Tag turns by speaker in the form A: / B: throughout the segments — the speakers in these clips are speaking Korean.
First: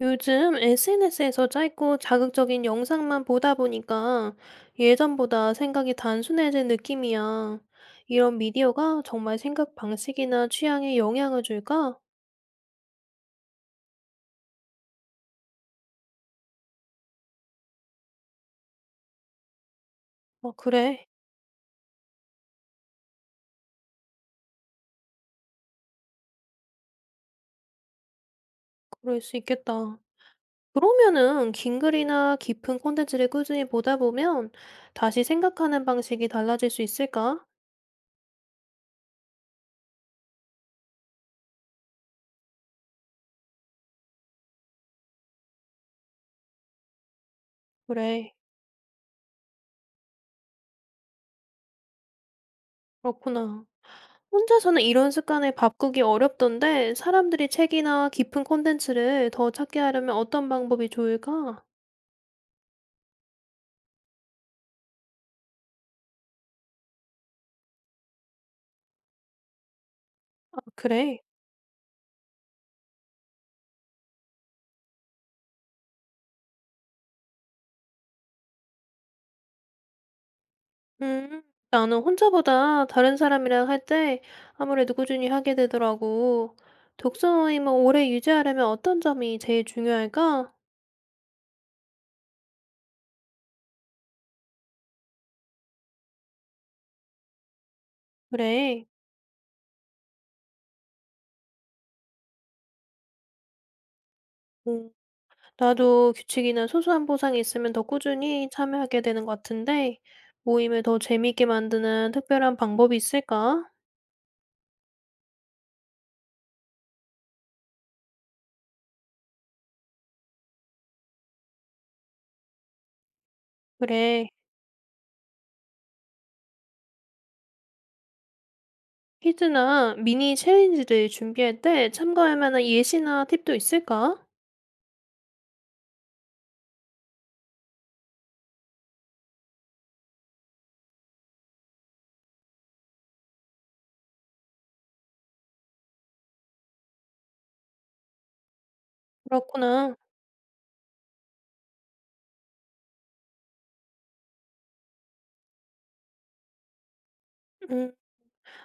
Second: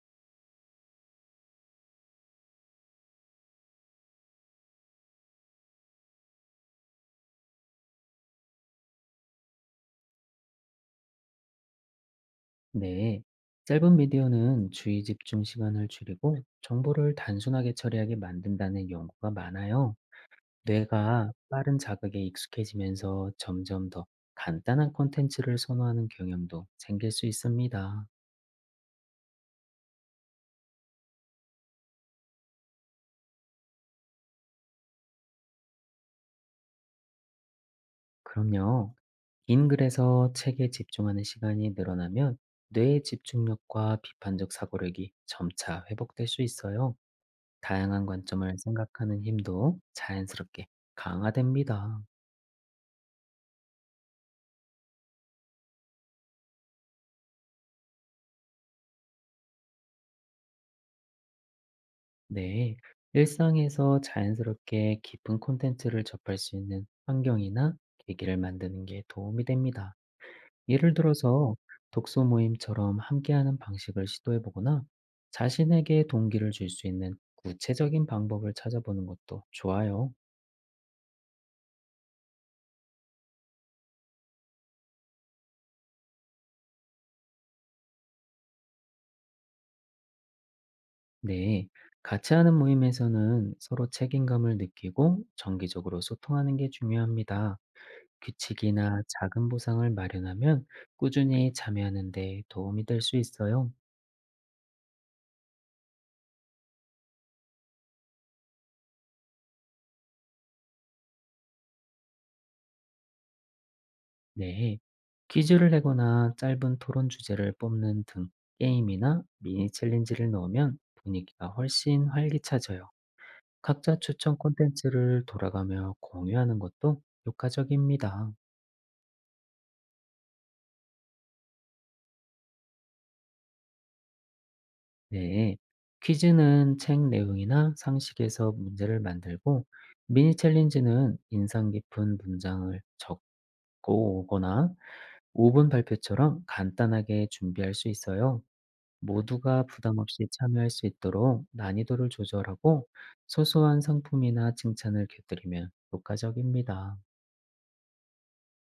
A: 요즘 SNS에서 짧고 자극적인 영상만 보다 보니까 예전보다 생각이 단순해진 느낌이야. 이런 미디어가 정말 생각 방식이나 취향에 영향을 줄까?
B: 네. 짧은 비디오는 주의 집중 시간을 줄이고 정보를 단순하게 처리하게 만든다는 연구가 많아요.
A: 아, 그래.
B: 뇌가 빠른 자극에 익숙해지면서 점점 더 간단한 콘텐츠를 선호하는 경향도 생길 수 있습니다.
A: 그럴 수 있겠다. 그러면은 긴 글이나 깊은 콘텐츠를 꾸준히 보다 보면 다시 생각하는 방식이 달라질 수 있을까?
B: 그럼요. 긴 글에서 책에 집중하는 시간이 늘어나면 뇌의 집중력과 비판적 사고력이 점차 회복될 수 있어요. 다양한
A: 그래.
B: 관점을 생각하는 힘도 자연스럽게 강화됩니다.
A: 그렇구나. 혼자서는 이런 습관을 바꾸기 어렵던데 사람들이 책이나 깊은 콘텐츠를 더 찾게 하려면 어떤 방법이 좋을까?
B: 네, 일상에서 자연스럽게 깊은 콘텐츠를 접할 수 있는 환경이나 계기를 만드는 게 도움이 됩니다.
A: 아,
B: 예를
A: 그래.
B: 들어서 독서 모임처럼 함께하는 방식을 시도해 보거나 자신에게 동기를 줄 수 있는 구체적인 방법을 찾아보는 것도 좋아요.
A: 음, 나는 혼자보다 다른 사람이랑 할 때 아무래도 꾸준히 하게 되더라고. 독서 모임을 오래 유지하려면 어떤 점이 제일 중요할까?
B: 네, 같이 하는 모임에서는 서로 책임감을 느끼고 정기적으로 소통하는 게 중요합니다.
A: 그래.
B: 규칙이나 작은 보상을 마련하면 꾸준히 참여하는 데 도움이 될 수 있어요.
A: 음, 나도 규칙이나 소소한 보상이 있으면 더 꾸준히 참여하게 되는 것 같은데 모임을 더 재미있게 만드는 특별한 방법이 있을까?
B: 네. 퀴즈를 내거나 짧은 토론 주제를 뽑는 등 게임이나 미니 챌린지를 넣으면 분위기가 훨씬 활기차져요. 각자
A: 그래.
B: 추천 콘텐츠를 돌아가며 공유하는 것도 효과적입니다.
A: 퀴즈나 미니 챌린지를 준비할 때 참고할 만한 예시나 팁도 있을까?
B: 네. 퀴즈는 책 내용이나 상식에서 문제를 만들고 미니 챌린지는 인상 깊은 문장을 적고 오거나 오분 발표처럼 간단하게 준비할 수 있어요. 모두가
A: 그렇구나.
B: 부담 없이 참여할 수 있도록 난이도를 조절하고 소소한 상품이나 칭찬을 곁들이면 효과적입니다.
A: 음,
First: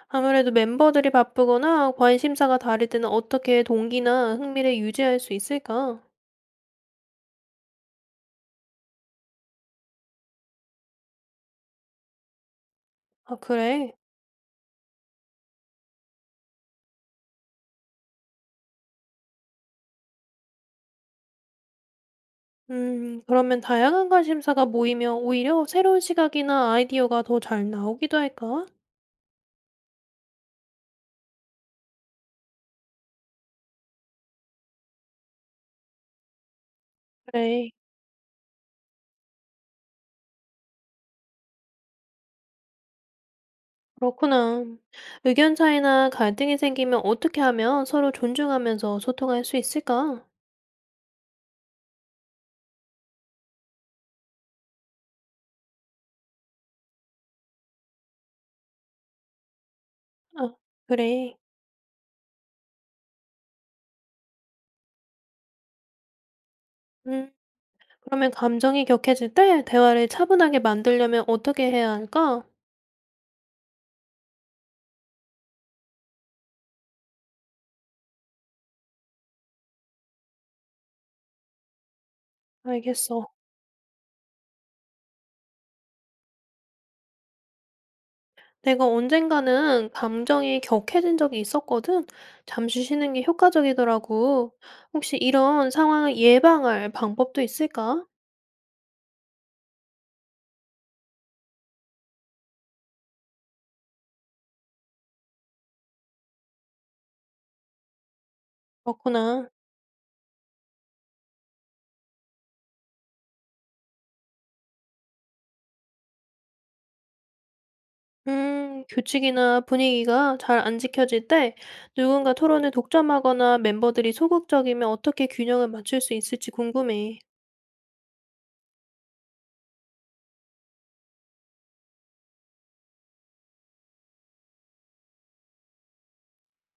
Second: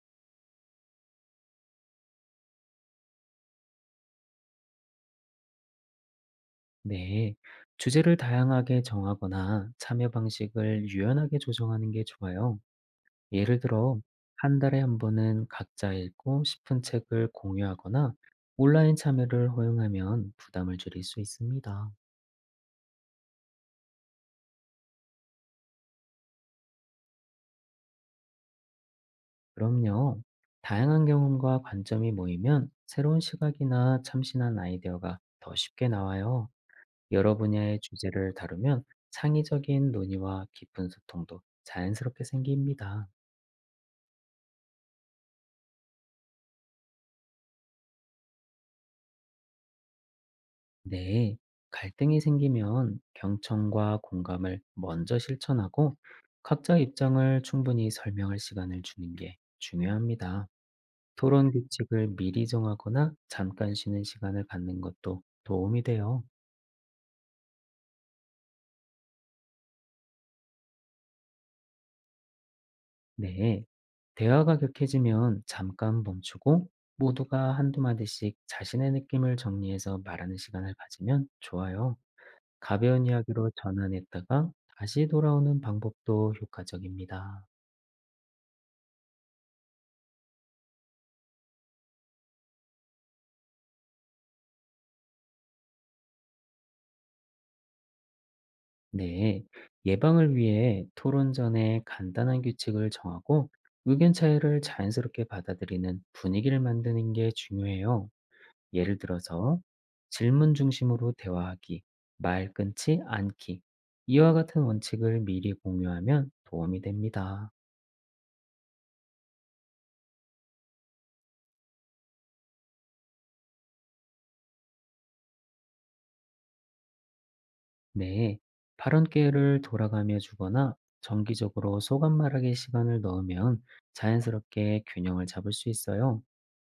A: 아무래도 멤버들이 바쁘거나 관심사가 다를 때는 어떻게 동기나 흥미를 유지할 수 있을까?
B: 네. 주제를 다양하게 정하거나 참여 방식을 유연하게 조정하는 게 좋아요.
A: 아,
B: 예를
A: 그래.
B: 들어, 한 달에 한 번은 각자 읽고 싶은 책을 공유하거나 온라인 참여를 허용하면 부담을 줄일 수 있습니다.
A: 그러면 다양한 관심사가 모이면 오히려 새로운 시각이나 아이디어가 더 잘 나오기도 할까?
B: 그럼요. 다양한 경험과 관점이 모이면 새로운 시각이나 참신한 아이디어가 더 쉽게 나와요. 여러
A: 그래.
B: 분야의 주제를 다루면 창의적인 논의와 깊은 소통도 자연스럽게 생깁니다.
A: 그렇구나. 의견 차이나 갈등이 생기면 어떻게 하면 서로 존중하면서 소통할 수 있을까?
B: 네. 갈등이 생기면 경청과 공감을 먼저 실천하고 각자 입장을 충분히 설명할 시간을 주는 게 중요합니다.
A: 아, 그래.
B: 토론 규칙을 미리 정하거나 잠깐 쉬는 시간을 갖는 것도 도움이 돼요.
A: 음. 그러면 감정이 격해질 때 대화를 차분하게 만들려면 어떻게 해야 할까?
B: 네. 대화가 격해지면 잠깐 멈추고 모두가 한두 마디씩 자신의 느낌을 정리해서 말하는 시간을 가지면 좋아요. 가벼운
A: 알겠어.
B: 이야기로 전환했다가 다시 돌아오는 방법도 효과적입니다.
A: 내가 언젠가는 감정이 격해진 적이 있었거든. 잠시 쉬는 게 효과적이더라고. 혹시 이런 상황을 예방할 방법도 있을까?
B: 네. 예방을 위해 토론 전에 간단한 규칙을 정하고 의견 차이를 자연스럽게 받아들이는 분위기를 만드는 게 중요해요. 예를
A: 그렇구나.
B: 들어서 질문 중심으로 대화하기, 말 끊지 않기. 이와 같은 원칙을 미리 공유하면 도움이 됩니다.
A: 규칙이나 분위기가 잘 안 지켜질 때 누군가 토론을 독점하거나 멤버들이 소극적이면 어떻게 균형을 맞출 수 있을지 궁금해.
B: 네. 발언 기회를 돌아가며 주거나 정기적으로 소감 말하기 시간을 넣으면 자연스럽게 균형을 잡을 수 있어요.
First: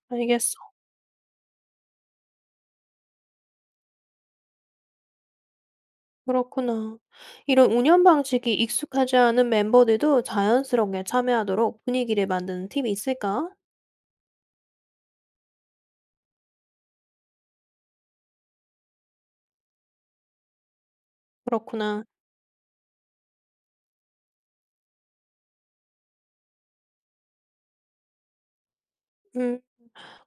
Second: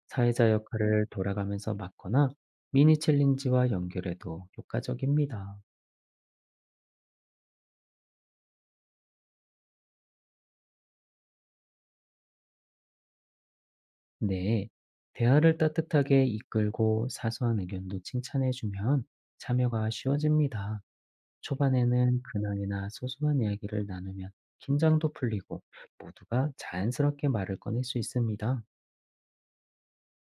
B: 사회자
A: 알겠어.
B: 역할을 돌아가면서 맡거나 미니 챌린지와 연결해도 효과적입니다.
A: 그렇구나. 이런 운영 방식이 익숙하지 않은 멤버들도 자연스럽게 참여하도록 분위기를 만드는 팁이 있을까?
B: 네, 대화를 따뜻하게 이끌고 사소한 의견도 칭찬해주면 참여가 쉬워집니다.
A: 그렇구나.
B: 초반에는 근황이나 소소한 이야기를 나누면 긴장도 풀리고 모두가 자연스럽게 말을 꺼낼 수 있습니다.
A: 음,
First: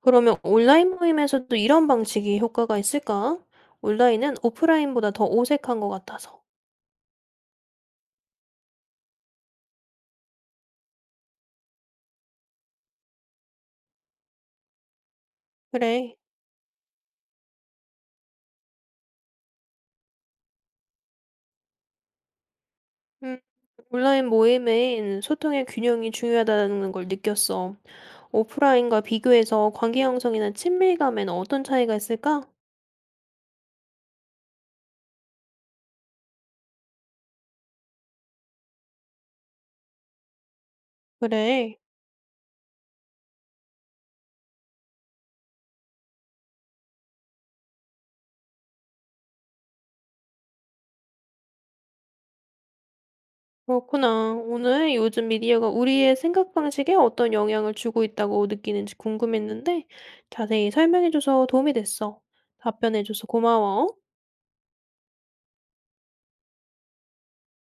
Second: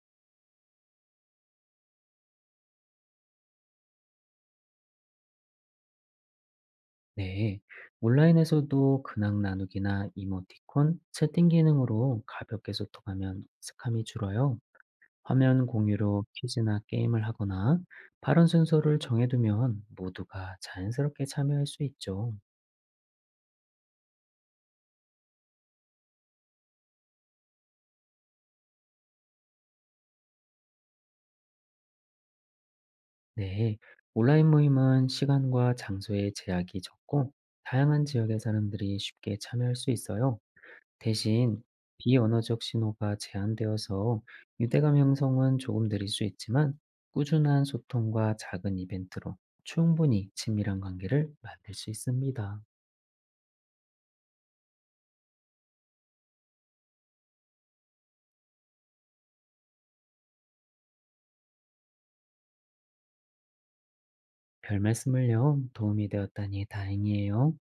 A: 그러면 온라인 모임에서도 이런 방식이 효과가 있을까? 온라인은 오프라인보다 더 어색한 것 같아서.
B: 네, 온라인에서도 근황 나누기나 이모티콘, 채팅 기능으로 가볍게 소통하면 어색함이 줄어요. 화면
A: 그래.
B: 공유로 퀴즈나 게임을 하거나 발언 순서를 정해두면 모두가 자연스럽게 참여할 수 있죠.
A: 음, 온라인 모임엔 소통의 균형이 중요하다는 걸 느꼈어. 오프라인과 비교해서 관계 형성이나 친밀감에는 어떤 차이가 있을까?
B: 네, 온라인 모임은 시간과 장소의 제약이 적고 다양한 지역의 사람들이 쉽게 참여할 수 있어요. 대신
A: 그래.
B: 비언어적 신호가 제한되어서 유대감 형성은 조금 느릴 수 있지만 꾸준한 소통과 작은 이벤트로 충분히 친밀한 관계를 만들 수 있습니다.
A: 그렇구나. 오늘 요즘 미디어가 우리의 생각 방식에 어떤 영향을 주고 있다고 느끼는지 궁금했는데 자세히 설명해줘서 도움이 됐어. 답변해줘서 고마워.
B: 별 말씀을요, 도움이 되었다니 다행이에요.